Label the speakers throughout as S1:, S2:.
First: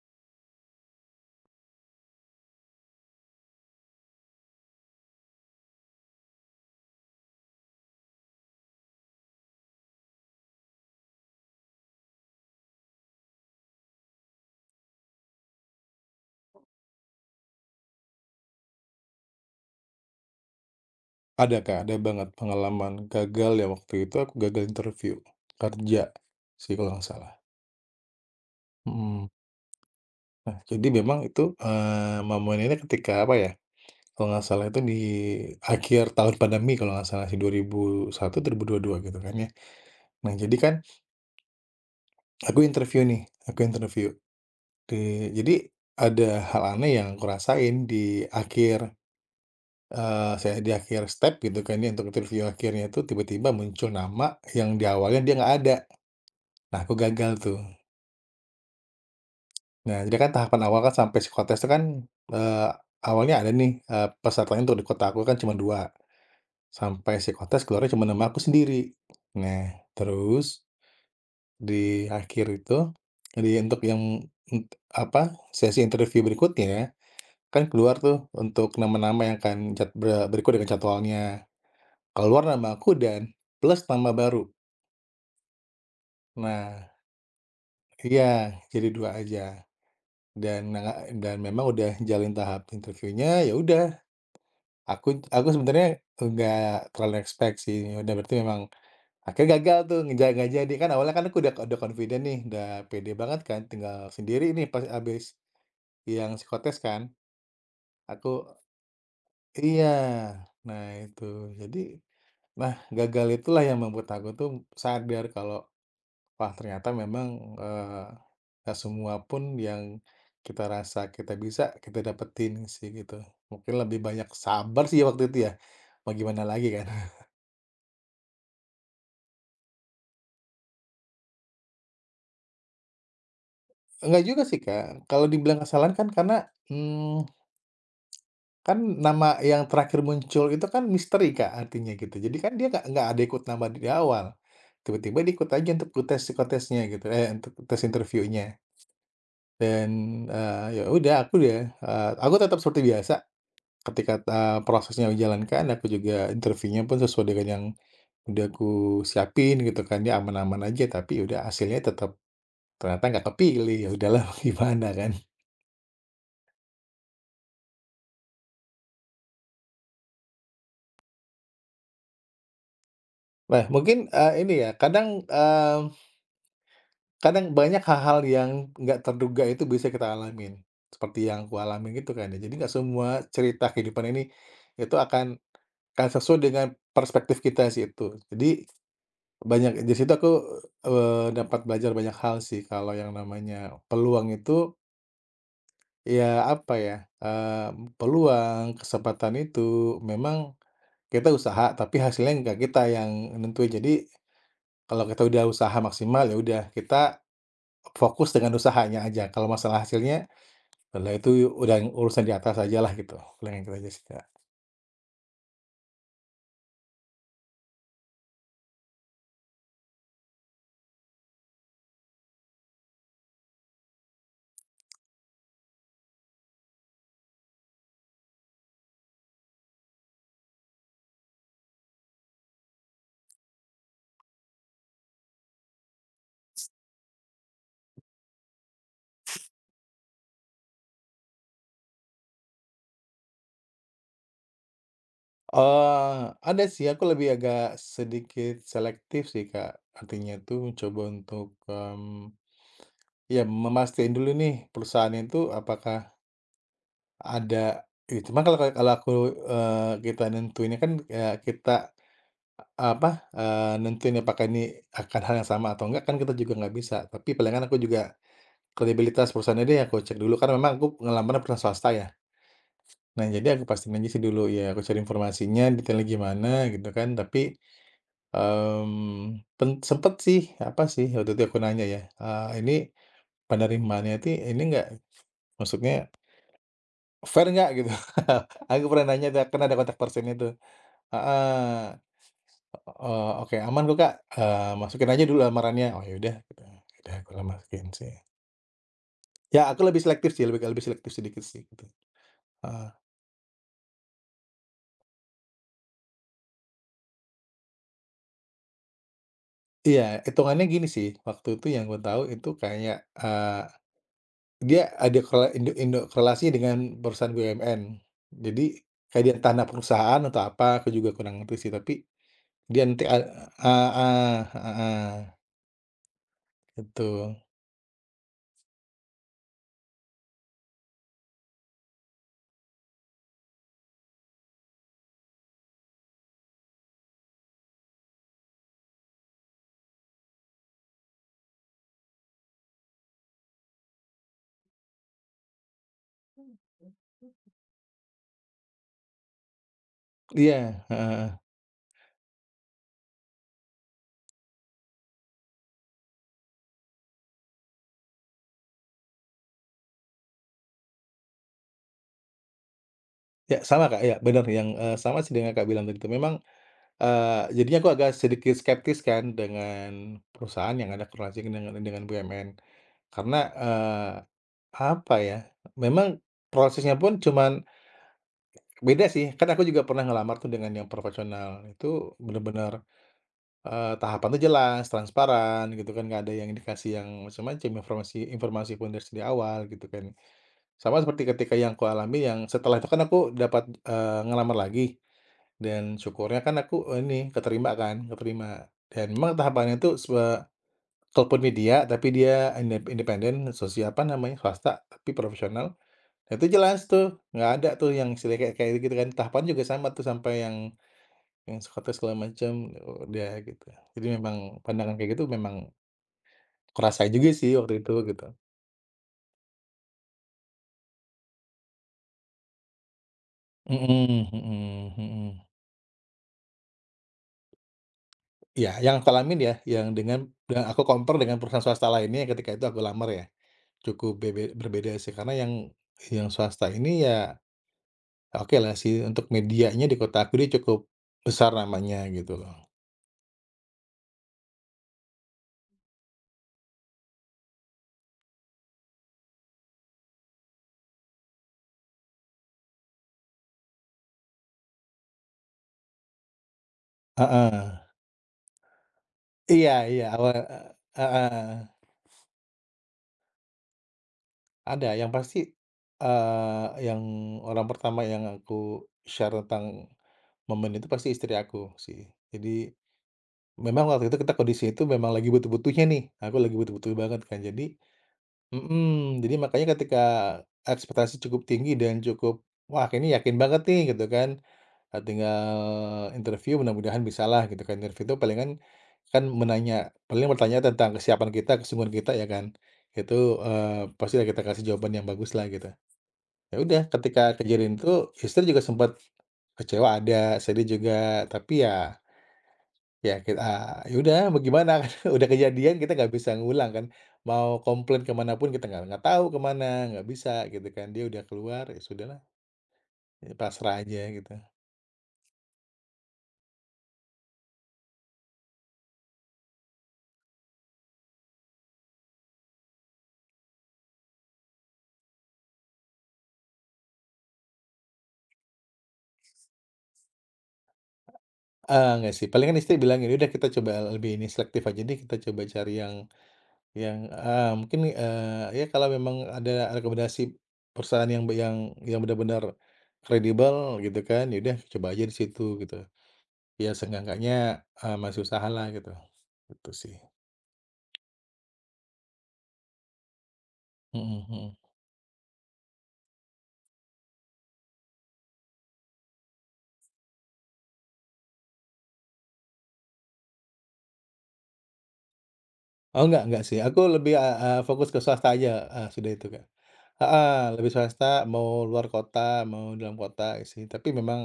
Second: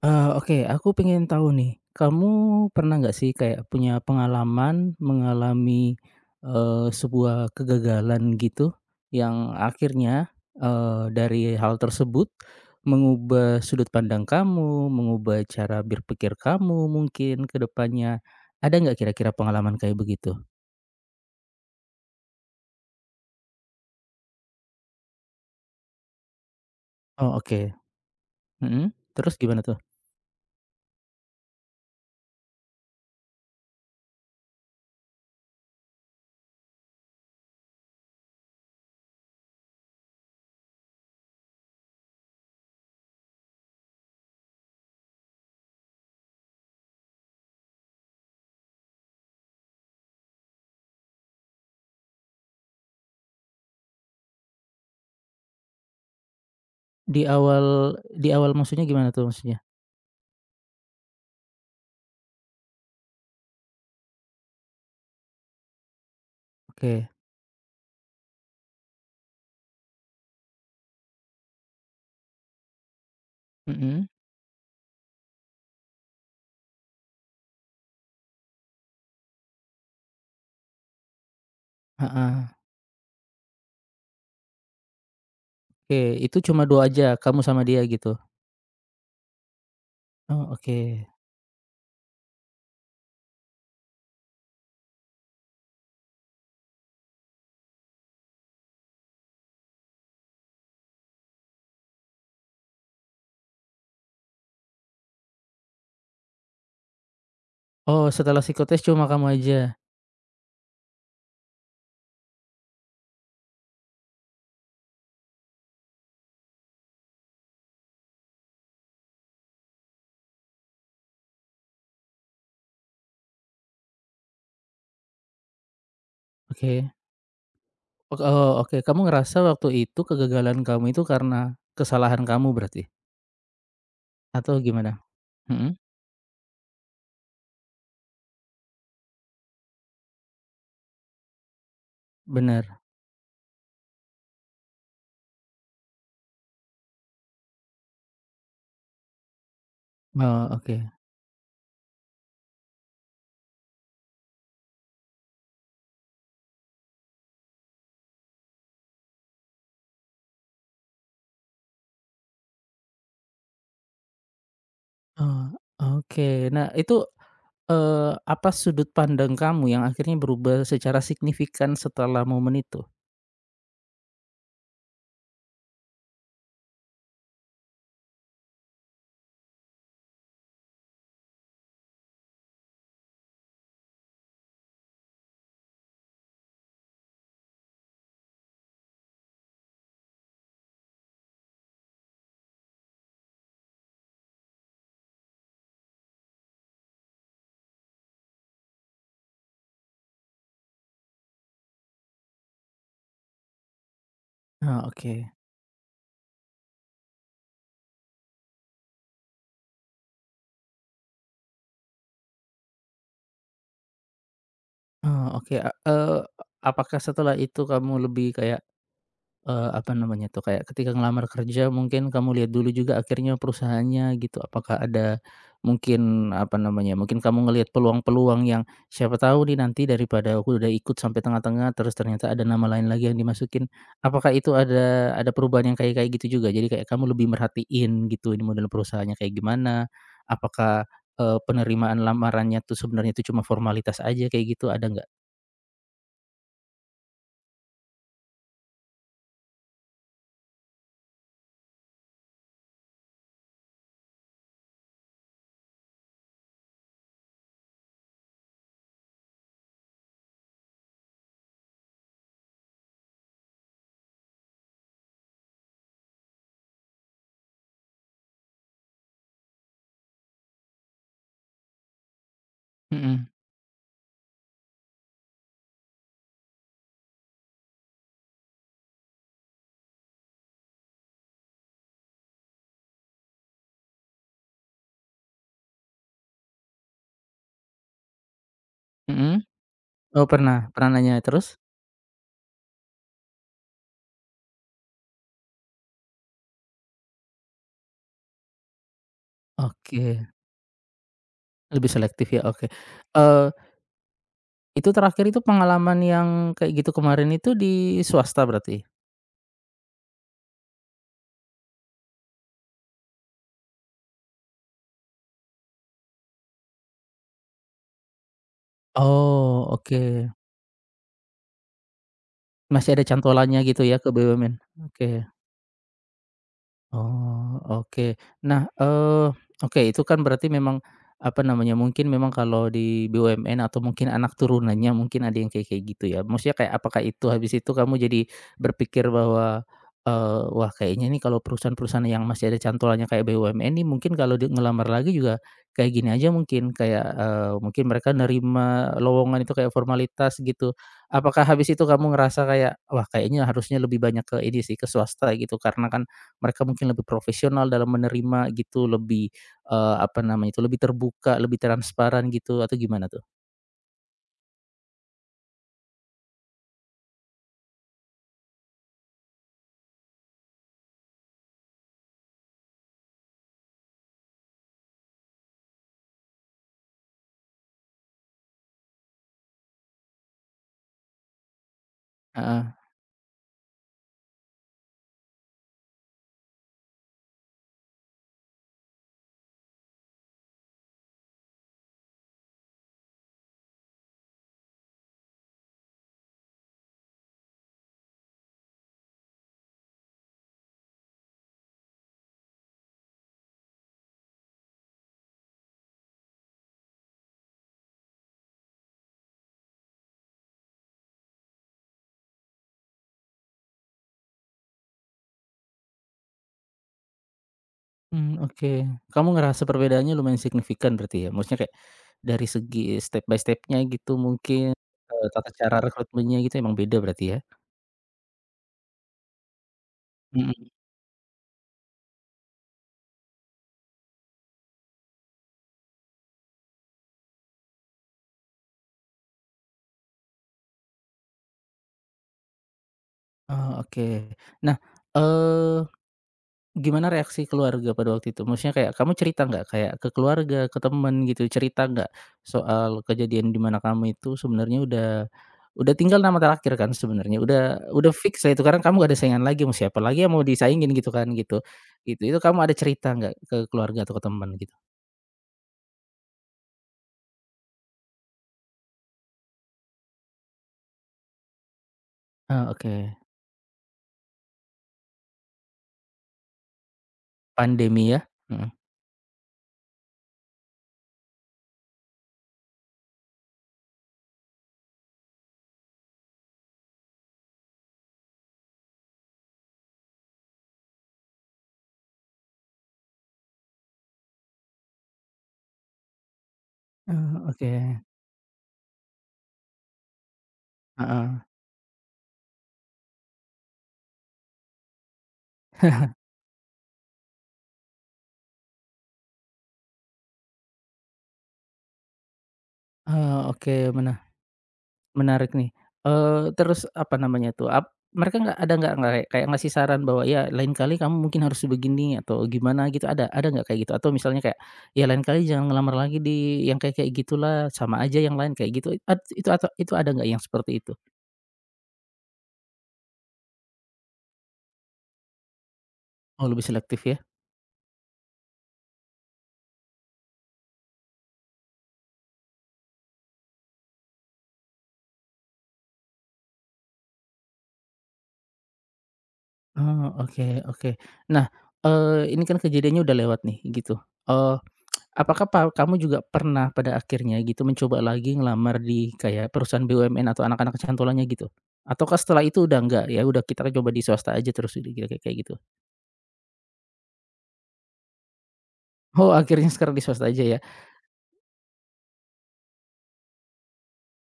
S1: Oke, aku pengen tahu nih, kamu pernah nggak sih kayak punya pengalaman mengalami sebuah kegagalan gitu, yang akhirnya, dari hal tersebut mengubah sudut pandang kamu, mengubah cara berpikir kamu mungkin ke depannya. Ada nggak kira-kira pengalaman kayak begitu?
S2: Ada Kak, ada banget pengalaman gagal ya. Waktu itu aku gagal interview kerja sih kalau nggak salah,
S1: Oh, oke. Mhm,
S2: mhm.
S1: terus gimana tuh?
S2: Nah jadi memang itu, ini ketika apa ya, kalau nggak salah itu di akhir tahun pandemi kalau nggak salah sih 2021, 2022 gitu kan ya. Nah jadi kan aku interview nih, aku interview di jadi ada hal aneh yang aku rasain di akhir, saya di akhir step gitu kan ya untuk interview akhirnya itu tiba-tiba muncul nama yang di awalnya dia nggak ada. Nah aku
S1: Di
S2: gagal tuh.
S1: awal di awal maksudnya gimana tuh maksudnya?
S2: Nah, jadi kan tahapan awal kan sampai psikotes itu kan, eee, awalnya ada nih, pesertanya untuk di kota aku kan cuma 2
S1: Oke,
S2: sampai psikotes keluarnya cuma nama aku sendiri. Nah, terus di akhir itu, jadi untuk yang,
S1: mhm,
S2: ent apa, sesi interview berikutnya, kan keluar tuh untuk nama-nama yang akan cat be berikut dengan jadwalnya. Keluar
S1: heeh.
S2: nama aku dan plus nama baru.
S1: Oke, itu cuma 2
S2: Nah
S1: aja, kamu sama dia gitu?
S2: iya, jadi 2 aja.
S1: Oh,
S2: Dan
S1: oke.
S2: memang udah jalin tahap interviewnya, ya udah. Aku sebenarnya nggak terlalu expect sih, ya udah berarti memang akhirnya gagal tuh, ngeja nggak jadi. Kan awalnya kan aku udah confident nih, udah pede banget kan, tinggal sendiri nih pas abis yang psikotes kan.
S1: Oh,
S2: Aku
S1: setelah psikotes cuma kamu aja?
S2: iya, nah itu. Jadi, nah gagal itulah yang membuat aku tuh sadar kalau, wah ternyata memang, eee, nggak semua pun yang kita rasa kita bisa, kita dapetin sih gitu. Mungkin lebih banyak sabar sih waktu itu ya, mau gimana lagi kan.
S1: Oke. Ok oh, oke. Kamu ngerasa waktu itu kegagalan kamu itu karena kesalahan kamu berarti?
S2: Enggak juga
S1: Atau
S2: sih,
S1: gimana?
S2: Kak. Kalau dibilang
S1: Mhm,
S2: kesalahan kan karena, mmm, kan nama yang terakhir muncul itu kan misteri, Kak, artinya gitu. Jadi kan dia
S1: bener.
S2: nggak ada ikut nama di awal, tiba-tiba dia ikut aja untuk tes psikotesnya gitu, eh, untuk tes interviewnya. Dan,
S1: Oh, oke.
S2: ya udah aku ya, aku tetap seperti biasa ketika, prosesnya dijalankan, aku juga interviewnya pun sesuai dengan yang udah aku siapin gitu kan, dia aman-aman aja, tapi ya udah hasilnya tetap ternyata nggak kepilih, ya udahlah gimana kan.
S1: Oh, oke. Nah, itu, apa sudut pandang kamu yang akhirnya berubah secara signifikan setelah momen itu?
S2: Nah, mungkin, ini ya, kadang, kadang banyak hal-hal yang nggak terduga itu bisa kita alamin, seperti yang aku alamin gitu kan ya. Jadi nggak semua cerita kehidupan ini itu akan sesuai dengan perspektif kita sih itu. Jadi banyak di situ aku, dapat belajar banyak hal sih kalau yang namanya peluang itu, ya apa ya, eee, peluang, kesempatan itu memang kita usaha tapi hasilnya nggak kita yang nentuin. Jadi
S1: Oh,
S2: kalau kita
S1: oke.
S2: udah usaha maksimal, ya udah kita fokus dengan usahanya aja. Kalau masalah hasilnya, lah itu udah urusan di atas aja lah gitu, palingan gitu aja sih, Kak.
S1: Oh, oke, apakah setelah itu kamu lebih kayak apa namanya tuh, kayak ketika ngelamar kerja mungkin kamu lihat dulu juga akhirnya perusahaannya gitu, apakah ada mungkin apa namanya, mungkin kamu ngelihat peluang-peluang yang siapa tahu nih nanti daripada aku udah ikut sampai tengah-tengah terus ternyata ada nama lain lagi yang dimasukin. Apakah itu ada perubahan yang kayak kayak gitu juga? Jadi kayak kamu lebih merhatiin gitu ini model perusahaannya kayak gimana, apakah, penerimaan lamarannya tuh sebenarnya itu cuma formalitas aja kayak gitu, ada nggak?
S2: Eee, ada sih, aku lebih agak sedikit selektif sih, Kak. Artinya tuh mencoba untuk, ya memastikan dulu nih perusahaannya itu apakah ada ya cuma kalau kalau aku, kita nentuinnya kan, ya kita apa, nentuin apakah ini akan hal yang sama atau enggak kan kita juga nggak bisa. Tapi palingan aku juga kredibilitas perusahaannya deh aku cek dulu, karena memang aku ngelamarnya pernah swasta ya. Nah,
S1: Mhm
S2: jadi aku pastiin aja sih dulu, ya aku cari informasinya detailnya gimana gitu kan. Tapi, pen sempet sih, apa sih, waktu itu aku nanya ya, "Ini penerimaannya ti ini enggak maksudnya fair nggak?" Gitu. Aku pernah nanya
S1: mhm.
S2: tuh, kan ada kontak person
S1: Oh
S2: itu.
S1: pernah pernah nanya terus?
S2: Heeh, "Oke aman kok Kak, masukin aja dulu lamarannya." "Oh ya udah," gitu. Udah aku lah masukin sih. Ya aku lebih
S1: Oke.
S2: selektif sih, lebih lebih selektif sedikit sih gitu,
S1: Lebih selektif ya, oke.
S2: ah.
S1: Eee, itu terakhir itu pengalaman yang kayak gitu kemarin itu di swasta berarti?
S2: Iya, hitungannya gini sih, waktu itu yang gue tahu itu kayak, dia ada korela indo indo korelasi dengan perusahaan BUMN. Jadi kayak dia tanah
S1: Oh, oke.
S2: perusahaan atau apa, aku juga kurang ngerti sih, tapi dia
S1: Masih
S2: nanti
S1: ada
S2: a
S1: cantolannya gitu ya ke
S2: heeh
S1: BUMN?
S2: heeh,
S1: Oke.
S2: gitu.
S1: Oh, oke. Nah, oke itu kan berarti memang, apa namanya, mungkin memang kalau di BUMN atau mungkin anak turunannya mungkin ada yang kayak kayak gitu ya? Maksudnya kayak apakah itu habis itu kamu jadi berpikir bahwa, wah kayaknya nih kalau perusahaan-perusahaan yang masih ada cantolannya kayak BUMN ini mungkin kalau di ngelamar lagi juga kayak gini aja mungkin, kayak, mungkin mereka nerima lowongan itu kayak formalitas gitu.
S2: Iya, heeh.
S1: Apakah habis itu kamu ngerasa kayak, wah kayaknya harusnya lebih banyak ke ini sih, ke swasta gitu karena kan mereka mungkin lebih profesional dalam menerima gitu, lebih, apa namanya itu, lebih terbuka, lebih transparan gitu atau gimana tuh?
S2: Ya sama, Kak, ya benar yang, sama sih dengan Kakak bilang tadi itu. Memang, jadinya aku agak sedikit skeptis kan dengan perusahaan yang ada korelasi dengan BUMN. Karena, eh, apa ya, memang prosesnya pun cuman beda sih, kan aku juga pernah ngelamar tuh dengan yang profesional, itu
S1: Heeh.
S2: bener-bener, eh, tahapan tuh jelas, transparan gitu kan, nggak ada yang dikasih yang macam-macam, informasi informasi pun dari sejak awal gitu kan. Sama seperti ketika yang aku alami yang setelah itu kan aku dapat, ngelamar lagi dan syukurnya kan aku eh, ini keterima kan, keterima dan memang tahapannya tuh sebe kalaupun media tapi dia indep independen, sosial apa namanya, swasta tapi profesional. Nah, itu jelas tuh, nggak ada tuh yang istilahnya kayak kayak gitu kan, tahapan juga sama tuh sampai yang psikotes segala macam, udah gitu. Jadi memang pandangan kayak gitu memang kurasain juga sih waktu itu gitu.
S1: Mmm, oke. Kamu ngerasa perbedaannya lumayan signifikan berarti ya? Maksudnya kayak dari segi step by stepnya gitu
S2: Mhm
S1: mungkin,
S2: mhm
S1: eee,
S2: mhm.
S1: tata cara rekrutmennya gitu emang beda berarti ya?
S2: Iya, yang aku alamin ya, yang dengan yang
S1: Mhm.
S2: aku compare dengan perusahaan swasta lainnya yang ketika itu aku lamar ya, cukup bebe berbeda sih karena yang swasta ini ya oke lah sih untuk medianya di kota aku dia cukup besar namanya gitu loh.
S1: Oh, oke. Nah, eee Gimana reaksi keluarga pada waktu itu? Maksudnya kayak kamu cerita nggak kayak ke keluarga, ke temen gitu, cerita nggak soal kejadian di mana kamu itu sebenarnya udah tinggal nama terakhir kan sebenarnya, udah
S2: Heeh.
S1: udah fix lah itu karena kamu gak ada saingan lagi
S2: Iya
S1: mau siapa
S2: iya
S1: lagi yang
S2: awal
S1: mau
S2: eh,
S1: disaingin gitu kan
S2: heeh.
S1: gitu. Gitu, itu kamu ada cerita nggak ke keluarga atau ke teman gitu?
S2: Ada, yang pasti, yang orang pertama yang aku share tentang momen itu pasti istri aku sih.
S1: Ah,
S2: Jadi,
S1: oke,
S2: memang waktu itu kita kondisi itu memang lagi butuh-butuhnya nih, aku lagi butuh-butuh banget kan. Jadi
S1: pandemi ya? Mhm.
S2: mhm, jadi makanya ketika ekspektasi cukup tinggi dan cukup, "Wah, ini yakin banget nih," gitu kan, "tinggal interview mudah-mudahan bisa lah gitu kan. Interview itu palingan kan menanya paling bertanya tentang kesiapan kita, kesungguhan kita ya kan. Itu, eh, pasti lah kita kasih jawaban yang bagus lah gitu. Ya udah, ketika
S1: Oh, oke.
S2: kejadian itu istri juga sempet kecewa ada, sedih juga,
S1: Heeh.
S2: tapi ya ya kita ah, ya udah mau gimana kan udah kejadian kita nggak bisa ngulang kan. Mau komplain kemanapun kita nggak tahu kemana, nggak bisa gitu kan. Dia udah keluar, ya sudahlah, ya
S1: Oh,
S2: pasrah
S1: oke,
S2: aja
S1: menarik.
S2: gitu.
S1: Menarik nih, terus apa namanya tuh, mereka nggak ada nggak kayak ngasih saran bahwa, "Ya lain kali kamu mungkin harus begini," atau gimana gitu, ada nggak kayak gitu? Atau misalnya kayak, "Ya lain kali jangan ngelamar lagi di yang kayak kayak gitulah, sama aja yang lain," kayak gitu, at itu atau itu ada nggak yang seperti itu?
S2: Ah nggak sih, palingan istri bilang, ini udah kita coba lebih ini selektif aja deh, kita coba cari yang"
S1: Oh, lebih
S2: yang
S1: selektif ya?
S2: heeh, mungkin, ya kalau memang ada rekomendasi perusahaan yang yang benar-benar kredibel gitu kan, ya udah coba aja di situ gitu. Ya seenggak-enggaknya, masih usahalah gitu, itu sih.
S1: Oh, oke, oke. Nah, ini kan kejadiannya udah lewat nih gitu,
S2: Mhm mhm.
S1: eee Apakah kamu juga pernah pada akhirnya gitu mencoba lagi ngelamar di kayak perusahaan BUMN atau anak-anak cantolannya gitu? Ataukah setelah itu udah enggak, ya udah kita coba di swasta aja terus gitu kira kayak gitu?
S2: Oh enggak sih, aku lebih, eee eee, fokus ke swasta aja, sudah itu
S1: Oh,
S2: Kak.
S1: akhirnya sekarang di swasta
S2: Ah
S1: aja ya?
S2: lebih swasta, mau luar kota, mau dalam kota gitu sih, tapi memang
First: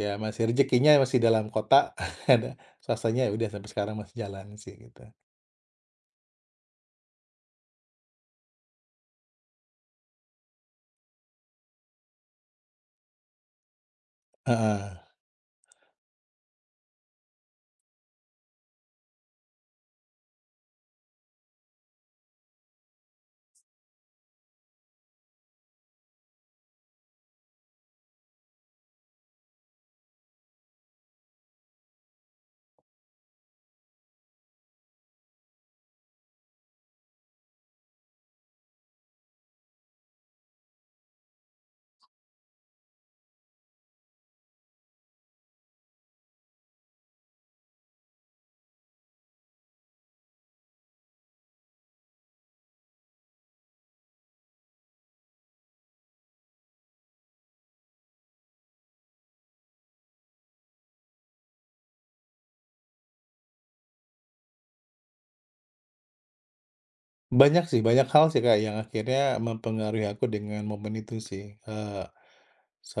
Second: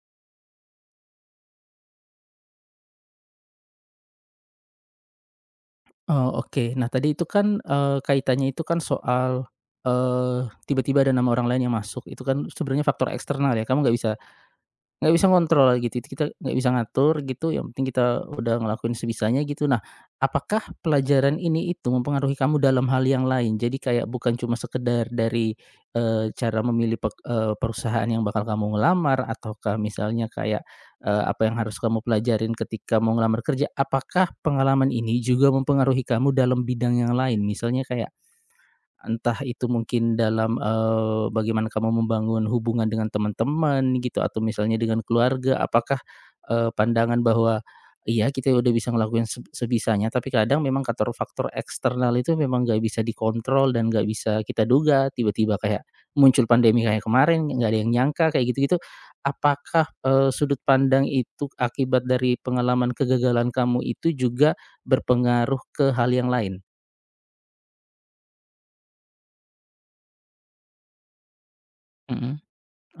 S2: ya masih rezekinya masih dalam kota, ada swastanya ya udah sampai sekarang masih jalan sih gitu.
S1: Oh, oke. Nah tadi itu kan, kaitannya itu kan soal, tiba-tiba ada nama orang lain yang masuk itu kan sebenarnya faktor eksternal ya, kamu nggak bisa
S2: Heeh.
S1: Nggak bisa ngontrol gitu, kita nggak bisa ngatur gitu, yang penting kita udah ngelakuin sebisanya gitu. Nah, apakah pelajaran ini itu mempengaruhi kamu dalam hal yang lain? Jadi kayak bukan cuma sekedar dari, cara memilih perusahaan yang bakal kamu ngelamar ataukah misalnya kayak, apa yang harus kamu pelajarin ketika mau ngelamar kerja, apakah pengalaman ini juga mempengaruhi kamu dalam bidang yang lain? Misalnya kayak entah itu mungkin dalam, bagaimana kamu membangun hubungan dengan teman-teman gitu atau misalnya dengan keluarga. Apakah, pandangan bahwa, iya kita udah bisa ngelakuin sebisanya, tapi kadang memang faktor faktor eksternal itu memang nggak bisa dikontrol dan nggak bisa kita duga. Tiba-tiba kayak muncul pandemi kayak kemarin, nggak ada yang nyangka kayak gitu-gitu. Apakah, sudut pandang itu akibat dari pengalaman kegagalan kamu itu juga berpengaruh ke hal yang lain?
S2: Banyak sih, banyak hal sih, Kak, yang akhirnya mempengaruhi aku dengan momen itu sih,
S1: Mhm,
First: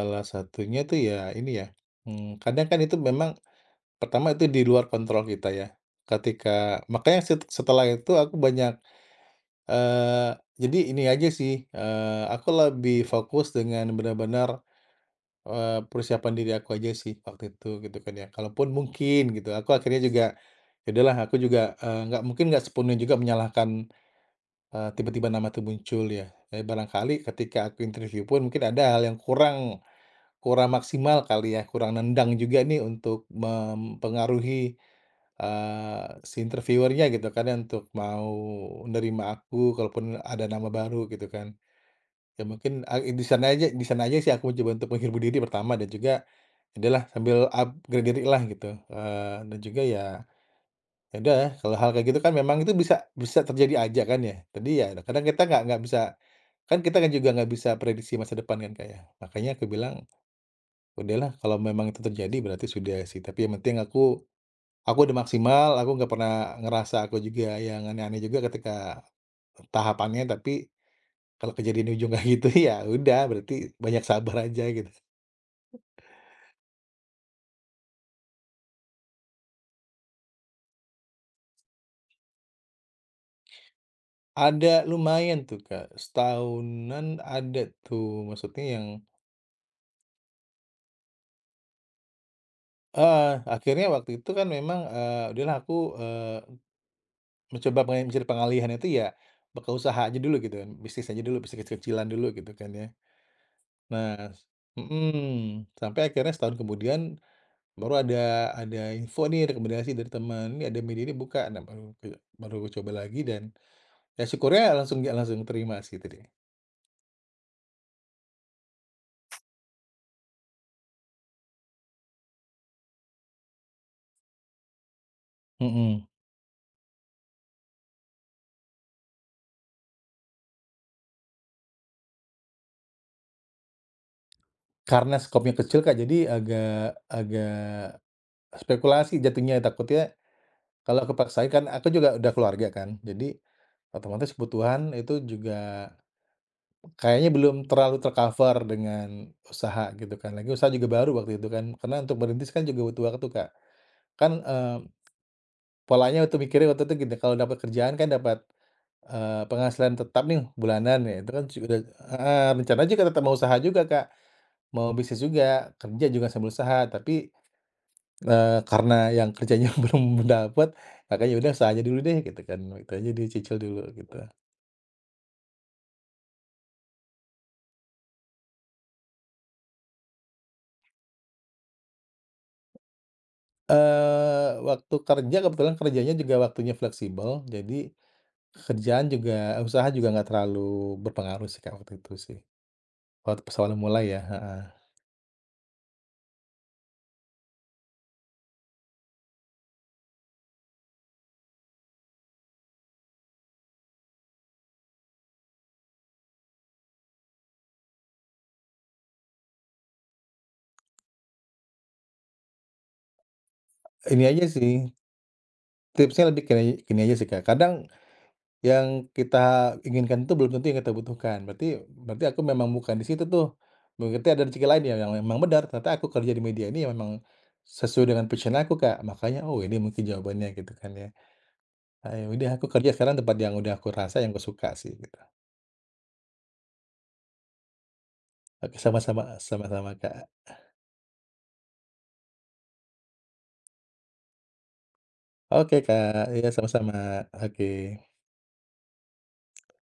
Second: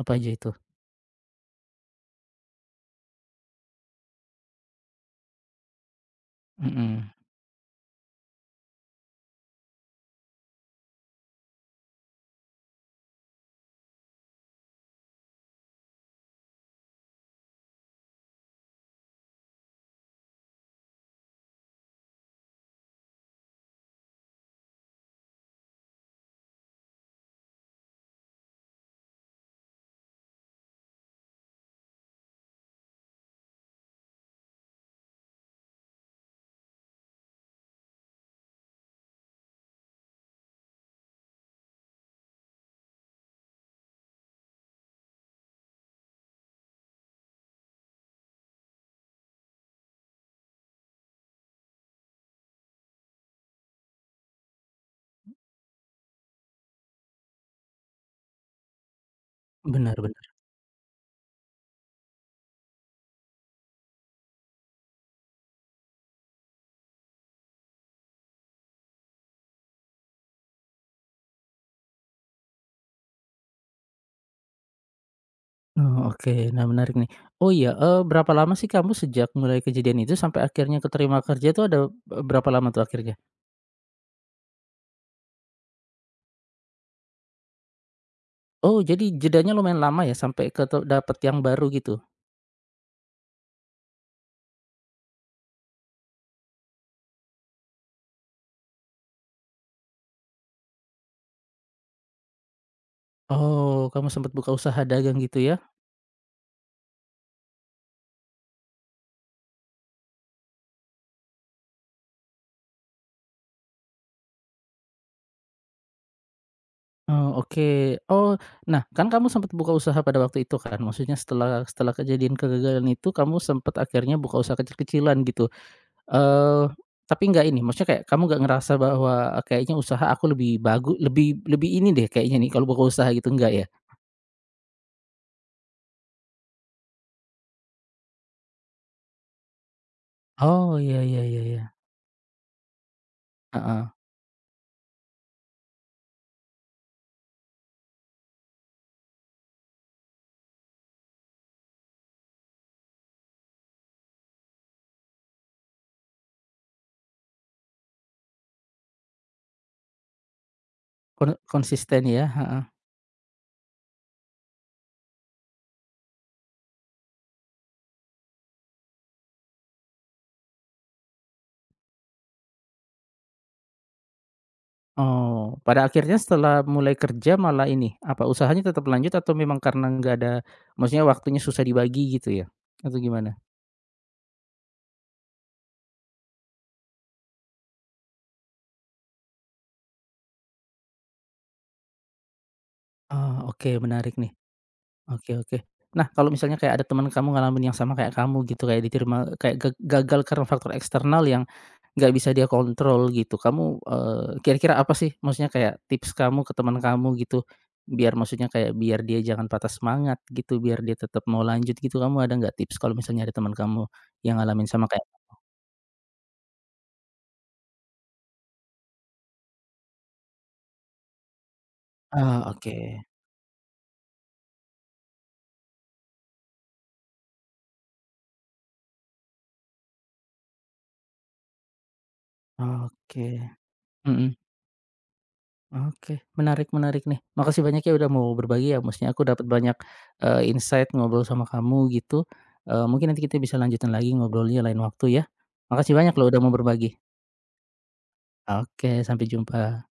S1: apa aja itu?
S2: satunya tuh ya ini ya, kadang kan itu memang pertama itu di luar kontrol kita ya, ketika
S1: Mhm.
S2: makanya set setelah itu aku banyak, eee, jadi ini aja sih, aku lebih fokus dengan benar-benar, persiapan diri aku aja sih waktu itu gitu kan ya, kalaupun mungkin gitu aku akhirnya juga, ya udahlah aku juga, nggak mungkin nggak sepenuhnya juga menyalahkan. Tiba-tiba nama itu muncul ya, barangkali ketika aku interview pun mungkin ada hal yang kurang kurang maksimal kali ya, kurang nendang juga nih untuk mempengaruhi, si interviewernya gitu kan ya, untuk mau menerima aku kalaupun ada nama baru gitu kan. Ya mungkin, di sana aja sih aku mencoba untuk menghibur diri pertama dan juga, adalah sambil upgrade diri lah gitu, dan juga ya ya udah ya, kalau hal kayak gitu kan memang itu bisa bisa terjadi aja kan ya. Tadi ya kadang kita nggak bisa kan kita kan juga nggak bisa prediksi masa depan kan Kak, ya. Makanya aku
S1: Benar
S2: bilang,
S1: benar.
S2: "Udahlah kalau memang itu terjadi berarti sudah sih, tapi yang penting aku udah maksimal, aku nggak pernah ngerasa aku juga yang aneh-aneh juga ketika tahapannya, tapi kalau kejadian di ujung kayak gitu ya udah berarti banyak sabar aja," gitu.
S1: Oh, oke. Nah, menarik nih. Oh iya, berapa lama sih kamu sejak mulai kejadian itu sampai akhirnya keterima kerja itu ada, berapa lama tuh akhirnya?
S2: Ada lumayan tuh Kak, setahunan ada tuh maksudnya
S1: Oh,
S2: yang
S1: jadi jedanya lumayan lama ya sampai dapat yang baru gitu?
S2: Akhirnya waktu itu kan memang, udahlah aku, mencoba pengen mencari pengalihan itu ya, buka usaha aja dulu gitu kan, bisnis aja dulu, bisnis kecil-kecilan dulu gitu kan ya.
S1: Oh, kamu
S2: Nah
S1: sempat buka usaha dagang gitu ya?
S2: mhm, sampai akhirnya setahun kemudian baru ada info nih rekomendasi dari teman, ini ada media ini buka," nah baru baru aku coba lagi dan ya syukurnya langsung ya langsung terima sih tadi.
S1: Oh, oke. Oh, nah, kan kamu sempat buka usaha pada waktu itu kan? Maksudnya setelah setelah kejadian kegagalan itu kamu sempat akhirnya buka usaha kecil-kecilan gitu?
S2: Mhm,
S1: Eee, tapi nggak ini, maksudnya kayak kamu nggak ngerasa bahwa, kayaknya usaha aku lebih bagu lebih lebih ini deh kayaknya nih kalau buka usaha gitu, enggak ya?
S2: karena skopnya kecil Kak, jadi agak agak spekulasi jatuhnya, takutnya
S1: Oh, iya,
S2: kalau
S1: iya, iya,
S2: kepaksain
S1: iya.
S2: kan aku juga udah keluarga kan, jadi
S1: Heeh,
S2: otomatis kebutuhan itu juga kayaknya belum terlalu tercover dengan usaha gitu kan. Lagi usaha juga baru waktu itu kan, karena untuk merintis kan juga butuh waktu, Kak. Kan, polanya waktu mikirnya waktu itu gini, kalau dapat kerjaan kan dapat, penghasilan tetap nih bulanan ya, itu kan sudah
S1: konsisten ya,
S2: heeh,
S1: heeh.
S2: rencananya juga tetap mau usaha juga, Kak, mau bisnis juga, kerja juga sambil usaha, tapi karena yang kerjanya belum dapat, makanya ya udah usahanya dulu deh gitu kan, itu aja dicicil dulu gitu.
S1: Oh, pada akhirnya setelah mulai kerja malah ini, apa usahanya tetap lanjut atau memang karena nggak ada maksudnya waktunya susah dibagi gitu ya? Atau gimana?
S2: Waktu kerja kebetulan kerjanya juga waktunya fleksibel, jadi kerjaan juga eee, usaha juga nggak terlalu berpengaruh sih, Kak, waktu itu sih. Waktu
S1: Oh,
S2: pas
S1: oke,
S2: awal mulai
S1: menarik
S2: ya,
S1: nih.
S2: heeh.
S1: Oke, oke. Nah, kalau misalnya kayak ada teman kamu ngalamin yang sama kayak kamu gitu, kayak diterima kayak gagal karena faktor eksternal yang nggak bisa dia kontrol gitu, kamu, kira-kira apa sih maksudnya kayak tips kamu ke teman kamu gitu, biar maksudnya kayak biar dia jangan patah semangat gitu, biar dia tetap mau lanjut gitu, kamu ada nggak tips kalau misalnya ada teman kamu
S2: Ini
S1: yang
S2: aja
S1: ngalamin
S2: sih,
S1: sama kayak.
S2: tipsnya lebih ke gini aja sih, Kak, kadang yang kita inginkan itu belum tentu yang kita butuhkan. Berarti berarti aku
S1: Ah,
S2: memang
S1: oke,
S2: bukan di situ tuh. Berarti ada rezeki lain ya yang memang benar, ternyata aku kerja di media ini yang memang sesuai dengan passion aku, Kak. Makanya, oh ini mungkin jawabannya gitu kan ya. Ayo ya udah aku kerja sekarang
S1: oke,
S2: tempat yang udah aku rasa, yang
S1: mhm,
S2: aku suka sih gitu.
S1: oke, menarik menarik nih. Makasih banyak ya udah mau berbagi
S2: Oke
S1: ya, maksudnya aku dapat banyak,
S2: sama-sama, Kak.
S1: eee, insight ngobrol sama kamu gitu, mungkin nanti kita bisa lanjutin lagi ngobrolnya lain waktu ya.
S2: Oke,
S1: Makasih banyak
S2: Kak.
S1: loh udah
S2: Iya
S1: mau
S2: sama-sama.
S1: berbagi.
S2: Oke.
S1: Oke, sampai jumpa.